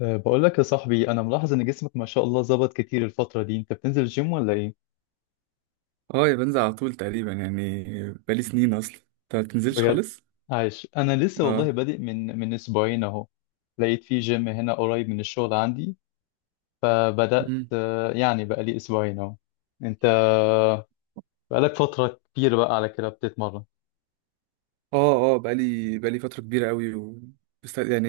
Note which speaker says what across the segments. Speaker 1: بقول لك يا صاحبي انا ملاحظ ان جسمك ما شاء الله ظبط كتير الفتره دي، انت بتنزل الجيم ولا ايه؟
Speaker 2: اه، يا بنزل على طول تقريبا يعني بقالي سنين اصلا. انت ما بتنزلش
Speaker 1: بجد
Speaker 2: خالص؟
Speaker 1: عايش انا لسه، والله
Speaker 2: اه.
Speaker 1: بادئ من اسبوعين اهو. لقيت في جيم هنا قريب من الشغل عندي، فبدات
Speaker 2: مم.
Speaker 1: يعني بقالي اسبوعين اهو. انت بقالك فتره كبيره بقى على كده بتتمرن؟
Speaker 2: اه، اه، بقالي فترة كبيرة قوي يعني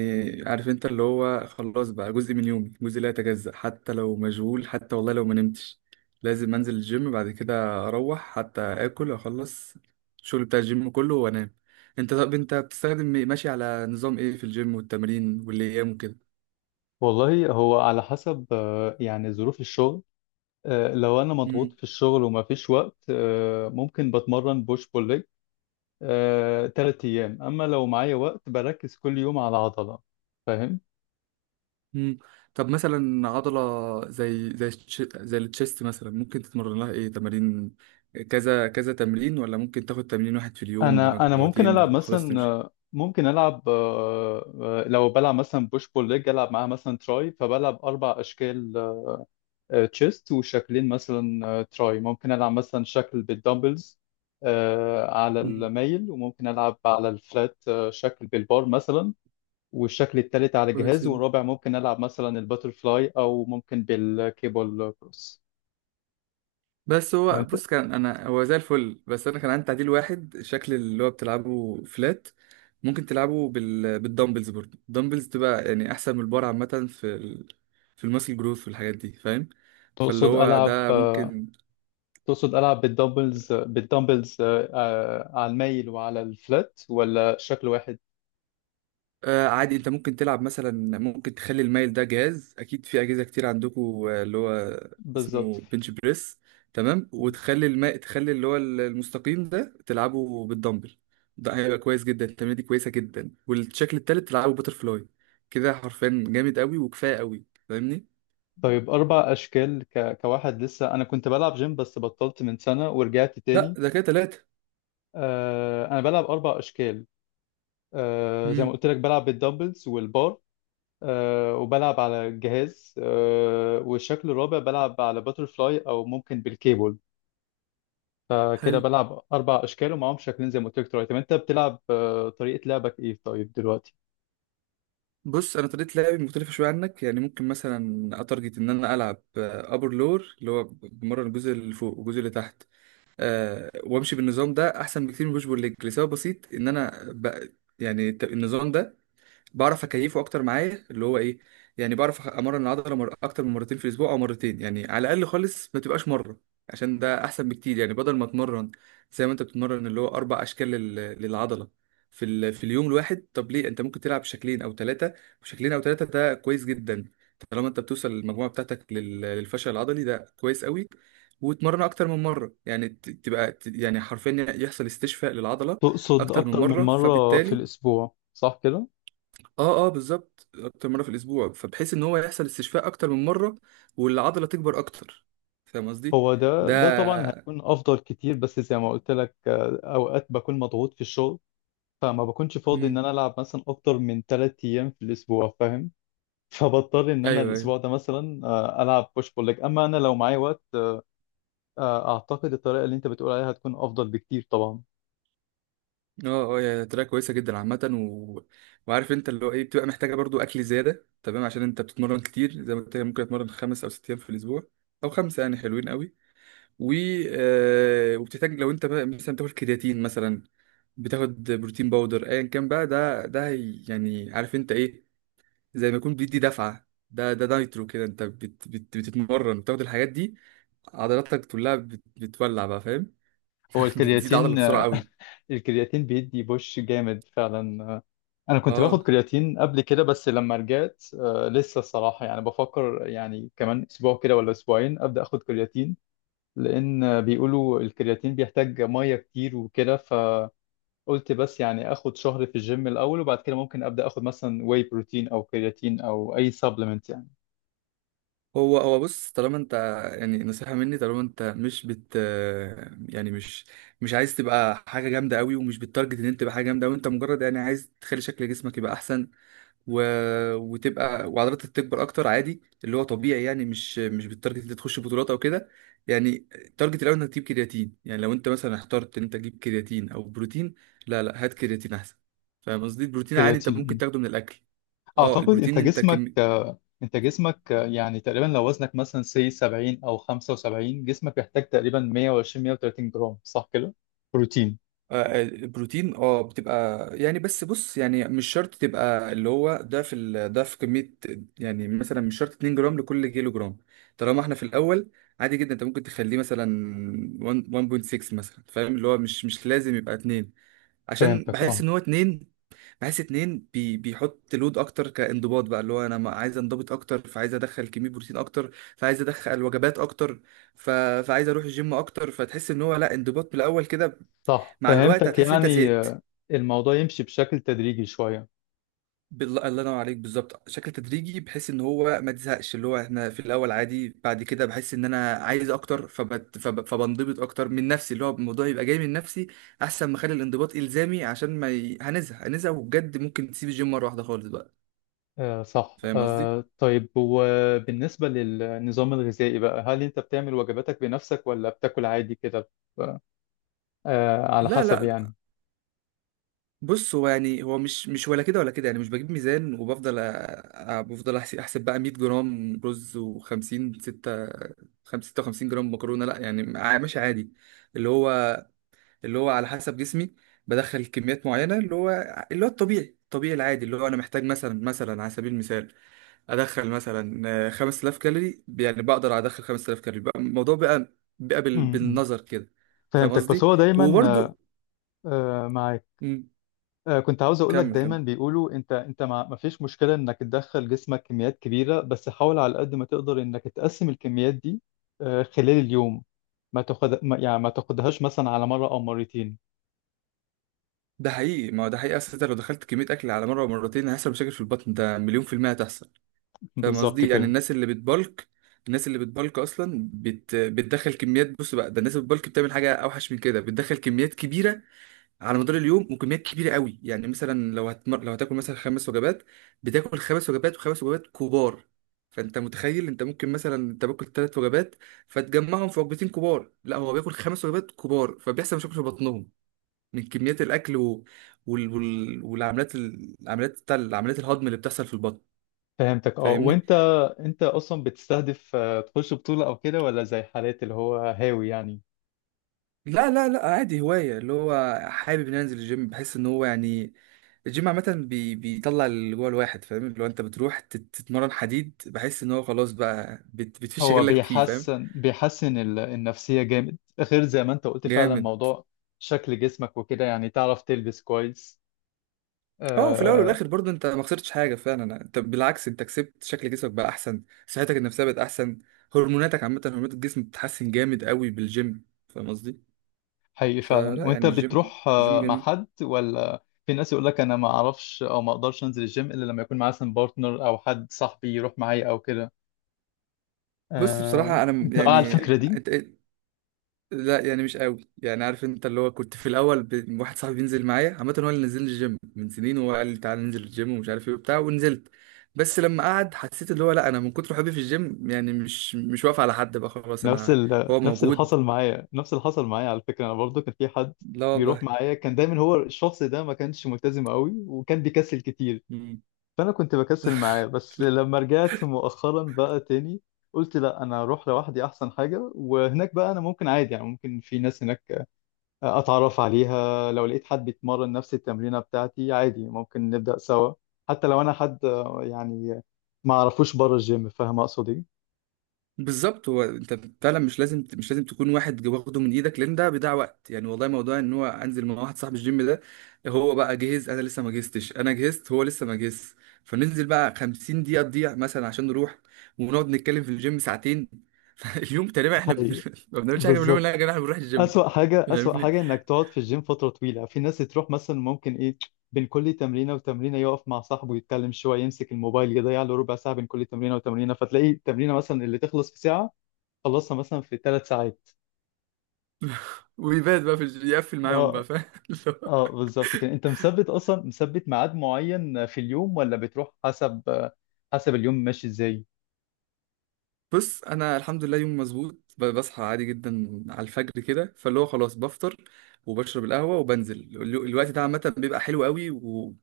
Speaker 2: عارف انت، اللي هو خلاص بقى جزء من يومي، جزء لا يتجزأ. حتى لو مشغول، حتى والله لو ما نمتش لازم انزل الجيم. بعد كده اروح حتى اكل، اخلص الشغل بتاع الجيم كله وانام. طب انت بتستخدم ماشي على نظام ايه في الجيم والتمرين والايام وكده؟
Speaker 1: والله هو على حسب يعني ظروف الشغل. لو انا مضغوط في الشغل وما فيش وقت، ممكن بتمرن بوش بول تلات أيام، أما لو معايا وقت بركز كل يوم على عضلة. فاهم؟
Speaker 2: مم. طب مثلا عضلة زي التشيست مثلا، ممكن تتمرن لها ايه تمارين؟ كذا كذا تمرين، ولا ممكن تاخد تمرين واحد في اليوم
Speaker 1: أنا ممكن
Speaker 2: بمجموعتين
Speaker 1: ألعب
Speaker 2: وخلاص
Speaker 1: مثلا
Speaker 2: تمشي؟
Speaker 1: آه، ممكن ألعب آه، آه، لو بلعب مثلا بوش بول ليج ألعب معاها مثلا تراي، فبلعب أربع أشكال: تشيست، وشكلين مثلا تراي. ممكن ألعب مثلا شكل بالدمبلز على
Speaker 2: مم.
Speaker 1: الميل، وممكن ألعب على الفلات شكل بالبار مثلا، والشكل التالت على
Speaker 2: كويس
Speaker 1: جهاز،
Speaker 2: جدا.
Speaker 1: والرابع ممكن ألعب مثلا الباترفلاي أو ممكن بالكيبل كروس.
Speaker 2: بس هو
Speaker 1: وانت،
Speaker 2: بص، كان انا هو زي الفل. بس انا كان عندي تعديل واحد، شكل اللي هو بتلعبه فلات ممكن تلعبه بالدمبلز، برضه الدمبلز تبقى يعني احسن من البار عامة في في الماسل جروث والحاجات دي. فاهم؟ فاللي
Speaker 1: تقصد
Speaker 2: هو
Speaker 1: ألعب
Speaker 2: ده ممكن.
Speaker 1: بالدمبلز على الميل وعلى الفلات، ولا شكل واحد؟
Speaker 2: آه عادي، انت ممكن تلعب مثلا، ممكن تخلي المايل ده جهاز، اكيد في اجهزه كتير عندكم، اللي هو
Speaker 1: بالظبط.
Speaker 2: اسمه بنش بريس. تمام، وتخلي الماء تخلي اللي هو المستقيم ده تلعبه بالدمبل. ده هيبقى كويس جدا، التمرينه دي كويسه جدا. والشكل التالت تلعبه باتر فلاي، كده حرفيا جامد قوي وكفايه قوي. فاهمني؟
Speaker 1: طيب أربع أشكال كواحد لسه أنا كنت بلعب جيم بس بطلت من سنة ورجعت
Speaker 2: لا،
Speaker 1: تاني.
Speaker 2: ده كده تلاته.
Speaker 1: أنا بلعب أربع أشكال، زي ما
Speaker 2: امم.
Speaker 1: قلت لك بلعب بالدمبلز والبار، وبلعب على الجهاز، والشكل الرابع بلعب على باترفلاي أو ممكن بالكيبل. فكده
Speaker 2: حلو،
Speaker 1: بلعب اربع اشكال ومعاهم شكلين زي ما قلت لك دلوقتي. طب انت بتلعب، طريقه لعبك ايه طيب دلوقتي؟
Speaker 2: بص انا طريقه لعبي مختلفه شويه عنك. يعني ممكن مثلا اتارجت ان انا العب ابر لور، اللي هو بمرن الجزء اللي فوق والجزء اللي تحت، وامشي بالنظام ده احسن بكتير من بوش بول ليج. لسبب بسيط ان انا يعني النظام ده بعرف اكيفه اكتر معايا، اللي هو ايه يعني، بعرف امرن العضله اكتر من مرتين في الاسبوع، او مرتين يعني على الاقل، خالص ما تبقاش مره. عشان ده احسن بكتير. يعني بدل ما اتمرن زي ما انت بتتمرن، اللي هو اربع اشكال للعضله في في اليوم الواحد، طب ليه؟ انت ممكن تلعب شكلين او ثلاثه. شكلين او ثلاثه ده كويس جدا طالما انت بتوصل المجموعه بتاعتك للفشل العضلي، ده كويس قوي. وتمرن اكتر من مره، يعني تبقى يعني حرفيا يحصل استشفاء للعضله
Speaker 1: تقصد
Speaker 2: اكتر من
Speaker 1: اكتر من
Speaker 2: مره
Speaker 1: مره في
Speaker 2: فبالتالي.
Speaker 1: الاسبوع، صح كده؟
Speaker 2: اه، اه، بالظبط، اكتر مره في الاسبوع، فبحيث ان هو يحصل استشفاء اكتر من مره والعضله تكبر اكتر. فاهم قصدي؟
Speaker 1: هو ده طبعا
Speaker 2: ده
Speaker 1: هيكون افضل كتير، بس زي ما قلت لك اوقات بكون مضغوط في الشغل، فما بكونش فاضي ان
Speaker 2: امم.
Speaker 1: انا العب مثلا اكتر من ثلاث ايام في الاسبوع، فاهم؟ فبضطر ان انا
Speaker 2: ايوه، ايوه،
Speaker 1: الاسبوع ده مثلا العب بوش بول ليج، اما انا لو معايا وقت اعتقد الطريقه اللي انت بتقول عليها هتكون افضل بكتير طبعا.
Speaker 2: اه، اه، هي طريقه كويسه جدا عامه. وعارف انت، اللي هو ايه، بتبقى محتاجه برضو اكل زياده. تمام عشان انت بتتمرن كتير، زي ما قلت لك ممكن اتمرن 5 او 6 ايام في الاسبوع، او خمسه، يعني حلوين قوي. و آه وبتحتاج لو انت بقى مثلا بتاخد كرياتين، مثلا بتاخد بروتين باودر، ايا كان بقى. يعني عارف انت ايه، زي ما يكون بيدي دفعة. ده نايترو كده، انت بت بت بتتمرن بتاخد الحاجات دي، عضلاتك كلها بتولع بقى. فاهم؟
Speaker 1: هو
Speaker 2: بتزيد عضلة
Speaker 1: الكرياتين
Speaker 2: بسرعة قوي.
Speaker 1: الكرياتين بيدي بوش جامد فعلا. انا كنت باخد
Speaker 2: اه.
Speaker 1: كرياتين قبل كده، بس لما رجعت لسه الصراحه يعني بفكر، يعني كمان اسبوع كده ولا اسبوعين ابدا اخد كرياتين، لان بيقولوا الكرياتين بيحتاج ميه كتير وكده، فقلت بس يعني اخد شهر في الجيم الاول، وبعد كده ممكن ابدا اخد مثلا واي بروتين او كرياتين او اي سبلمنت يعني.
Speaker 2: هو هو بص، طالما انت يعني نصيحة مني، طالما انت مش بت يعني مش عايز تبقى حاجة جامدة قوي ومش بتارجت ان انت تبقى حاجة جامدة، وانت مجرد يعني عايز تخلي شكل جسمك يبقى احسن و... وتبقى وعضلاتك تكبر اكتر، عادي اللي هو طبيعي يعني. مش بالتارجت اللي تخش بطولات او كده. يعني التارجت الاول انك تجيب كرياتين، يعني لو انت مثلا اخترت ان انت تجيب كرياتين او بروتين، لا لا، هات كرياتين احسن. فاهم قصدي؟ البروتين عادي انت ممكن
Speaker 1: كرياتين.
Speaker 2: تاخده من الاكل. اه،
Speaker 1: اعتقد
Speaker 2: البروتين انت كم...
Speaker 1: انت جسمك، يعني تقريبا لو وزنك مثلا سي 70 او 75، جسمك بيحتاج تقريبا 120 130 جرام، صح كده؟ بروتين.
Speaker 2: آه، البروتين اه بتبقى يعني. بس بص يعني، مش شرط تبقى اللي هو ضعف ضعف كمية. يعني مثلا مش شرط 2 جرام لكل كيلو جرام. طالما احنا في الأول، عادي جدا انت ممكن تخليه مثلا 1، 1.6 مثلا، فاهم؟ اللي هو مش لازم يبقى 2. عشان
Speaker 1: فهمتك،
Speaker 2: بحس
Speaker 1: اه.
Speaker 2: ان هو 2، بحس 2 بي بيحط لود اكتر كانضباط بقى. اللي هو انا عايز انضبط اكتر، فعايز ادخل كمية بروتين اكتر، فعايز ادخل وجبات اكتر، ف... فعايز اروح الجيم اكتر. فتحس ان هو لا، انضباط بالاول كده.
Speaker 1: صح،
Speaker 2: مع الوقت
Speaker 1: فهمتك
Speaker 2: هتحس ان انت
Speaker 1: يعني.
Speaker 2: زهقت.
Speaker 1: الموضوع يمشي بشكل تدريجي شوية.
Speaker 2: بالله، الله ينور عليك، بالظبط شكل تدريجي بحيث ان هو ما تزهقش. اللي هو احنا في الاول عادي، بعد كده بحس ان انا عايز اكتر، فبت فب فبنضبط اكتر من نفسي، اللي هو الموضوع يبقى جاي من نفسي. احسن ما اخلي الانضباط الزامي، عشان ما هنزهق وبجد ممكن تسيب الجيم مره واحده خالص بقى.
Speaker 1: آه صح.
Speaker 2: فاهم قصدي؟
Speaker 1: آه طيب، وبالنسبة للنظام الغذائي بقى، هل انت بتعمل وجباتك بنفسك ولا بتاكل عادي كده؟ آه، على
Speaker 2: لا
Speaker 1: حسب
Speaker 2: لا،
Speaker 1: يعني.
Speaker 2: بص هو يعني هو مش ولا كده ولا كده. يعني مش بجيب ميزان وبفضل بفضل احسب بقى 100 جرام رز و50 6، 56 جرام مكرونه، لا يعني. ماشي عادي، اللي هو على حسب جسمي بدخل كميات معينه. اللي هو الطبيعي الطبيعي العادي، اللي هو انا محتاج مثلا، على سبيل المثال ادخل مثلا 5000 كالوري. يعني بقدر ادخل 5000 كالوري بقى، الموضوع بقى
Speaker 1: م- م.
Speaker 2: بالنظر كده. فاهم
Speaker 1: فهمتك، بس
Speaker 2: قصدي؟
Speaker 1: هو دايما
Speaker 2: وبرده.
Speaker 1: معاك. كنت عاوز اقول لك،
Speaker 2: كمل
Speaker 1: دايما
Speaker 2: كمل،
Speaker 1: بيقولوا انت، انت ما فيش مشكله انك تدخل جسمك كميات كبيره، بس حاول على قد ما تقدر انك تقسم الكميات دي خلال اليوم. ما تاخد ما- يعني ما تاخدهاش مثلا على مره او مرتين.
Speaker 2: ده حقيقي. ما هو ده حقيقي اصل، انت لو دخلت كميه اكل على مره ومرتين هيحصل مشاكل في البطن. ده مليون في الميه هتحصل. فاهم
Speaker 1: بالظبط
Speaker 2: قصدي؟ يعني
Speaker 1: كده.
Speaker 2: الناس اللي بتبلك اصلا بتدخل كميات. بص بقى، ده الناس اللي بتبلك بتعمل حاجه اوحش من كده، بتدخل كميات كبيره على مدار اليوم وكميات كبيره قوي. يعني مثلا لو هتاكل مثلا خمس وجبات، بتاكل خمس وجبات وخمس وجبات كبار. فانت متخيل، انت ممكن مثلا انت باكل ثلاث وجبات فتجمعهم في وجبتين كبار، لا، هو بياكل خمس وجبات كبار. فبيحصل مشاكل في بطنهم من كميات الاكل والعمليات العمليات الهضم اللي بتحصل في البطن.
Speaker 1: فهمتك اه.
Speaker 2: فاهمني؟
Speaker 1: وانت، انت اصلا بتستهدف تخش بطوله او كده، ولا زي حالات اللي هو هاوي يعني؟
Speaker 2: لا لا لا، عادي هوايه. اللي هو حابب ان انزل الجيم، بحس ان هو يعني الجيم عامه بيطلع اللي جوه الواحد. فاهم؟ اللي هو انت بتروح تتمرن حديد، بحس ان هو خلاص بقى بتفش
Speaker 1: هو
Speaker 2: غلك فيه. فاهم؟
Speaker 1: بيحسن النفسيه جامد، غير زي ما انت قلت فعلا
Speaker 2: جامد.
Speaker 1: موضوع شكل جسمك وكده، يعني تعرف تلبس كويس.
Speaker 2: اه، في الاول
Speaker 1: آه،
Speaker 2: والاخر برضه انت ما خسرتش حاجه فعلا، انت بالعكس انت كسبت شكل جسمك بقى احسن، صحتك النفسيه بقت احسن، هرموناتك عامه هرمونات الجسم بتتحسن جامد قوي بالجيم. فاهم قصدي؟
Speaker 1: حقيقي فعلا.
Speaker 2: فلا
Speaker 1: وانت
Speaker 2: يعني الجيم
Speaker 1: بتروح
Speaker 2: الجيم
Speaker 1: مع
Speaker 2: جميل.
Speaker 1: حد، ولا في ناس يقول لك انا ما اعرفش او ما اقدرش انزل الجيم الا لما يكون معايا مثلا بارتنر او حد صاحبي يروح معايا او كده؟
Speaker 2: بص بصراحة أنا
Speaker 1: انت مع
Speaker 2: يعني
Speaker 1: الفكره دي؟
Speaker 2: لا يعني مش قوي. يعني عارف أنت، اللي هو كنت في الأول واحد صاحبي بينزل معايا عامة، هو اللي نزل الجيم من سنين، وهو قال لي تعالى ننزل الجيم ومش عارف إيه وبتاع ونزلت. بس لما قعد حسيت اللي هو لا، أنا من كتر حبي في الجيم يعني مش واقف على حد بقى. خلاص أنا. هو
Speaker 1: نفس اللي
Speaker 2: موجود،
Speaker 1: حصل معايا، نفس اللي حصل معايا على فكره، انا برضو كان في حد
Speaker 2: لا
Speaker 1: بيروح
Speaker 2: والله،
Speaker 1: معايا، كان دايما. هو الشخص ده ما كانش ملتزم قوي وكان بيكسل كتير، فانا كنت بكسل معاه. بس لما رجعت مؤخرا بقى تاني قلت لا، انا اروح لوحدي احسن حاجه، وهناك بقى انا ممكن عادي يعني، ممكن في ناس هناك اتعرف عليها، لو لقيت حد بيتمرن نفس التمرينة بتاعتي عادي ممكن نبدأ سوا، حتى لو انا حد يعني ما اعرفوش بره الجيم. فاهم اقصد ايه؟
Speaker 2: بالظبط. هو انت فعلا مش لازم، مش لازم تكون واحد واخده من ايدك، لان ده بيضيع وقت. يعني والله موضوع ان هو انزل مع واحد صاحب الجيم، ده هو بقى جهز انا لسه ما جهزتش، انا جهزت هو لسه ما جهزش. فننزل بقى 50 دقيقة تضيع مثلا عشان نروح ونقعد نتكلم في الجيم ساعتين. فاليوم تقريبا احنا
Speaker 1: حقيقي.
Speaker 2: ما بنعملش حاجة في اليوم. لا
Speaker 1: بالظبط.
Speaker 2: يا جماعة احنا بنروح الجيم.
Speaker 1: اسوأ حاجة، اسوأ
Speaker 2: فاهمني؟
Speaker 1: حاجة انك تقعد في الجيم فترة طويلة. في ناس تروح مثلا ممكن ايه، بين كل تمرينة وتمرينة يقف مع صاحبه يتكلم شوية، يمسك الموبايل يضيع له ربع ساعة بين كل تمرينة وتمرينة، فتلاقي التمرينة مثلا اللي تخلص في ساعة خلصها مثلا في ثلاث ساعات.
Speaker 2: ويبات بقى في يقفل معاهم
Speaker 1: اه
Speaker 2: بقى. فاهم؟
Speaker 1: اه، بالظبط كده. انت مثبت اصلا، مثبت ميعاد معين في اليوم ولا بتروح حسب، حسب اليوم ماشي ازاي؟
Speaker 2: بص انا الحمد لله، يوم مظبوط. بصحى عادي جدا على الفجر كده، فاللي هو خلاص بفطر وبشرب القهوه وبنزل الوقت ده عامه بيبقى حلو قوي.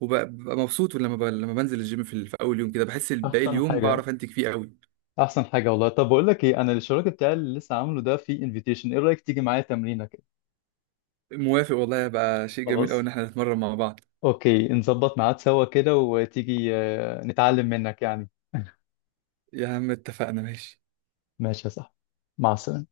Speaker 2: وببقى مبسوط لما لما بنزل الجيم في، في اول يوم كده بحس باقي
Speaker 1: احسن
Speaker 2: اليوم
Speaker 1: حاجه،
Speaker 2: بعرف انتج فيه قوي.
Speaker 1: احسن حاجه والله. طب بقول لك ايه، انا الشراكه بتاعي اللي لسه عامله ده في انفيتيشن، ايه رايك تيجي معايا تمرينه كده؟
Speaker 2: موافق والله، هيبقى شيء جميل قوي
Speaker 1: خلاص
Speaker 2: ان احنا نتمرن مع بعض.
Speaker 1: اوكي، نظبط ميعاد سوا كده وتيجي نتعلم منك يعني.
Speaker 2: يا عم اتفقنا، ماشي.
Speaker 1: ماشي يا صاحبي، مع السلامه.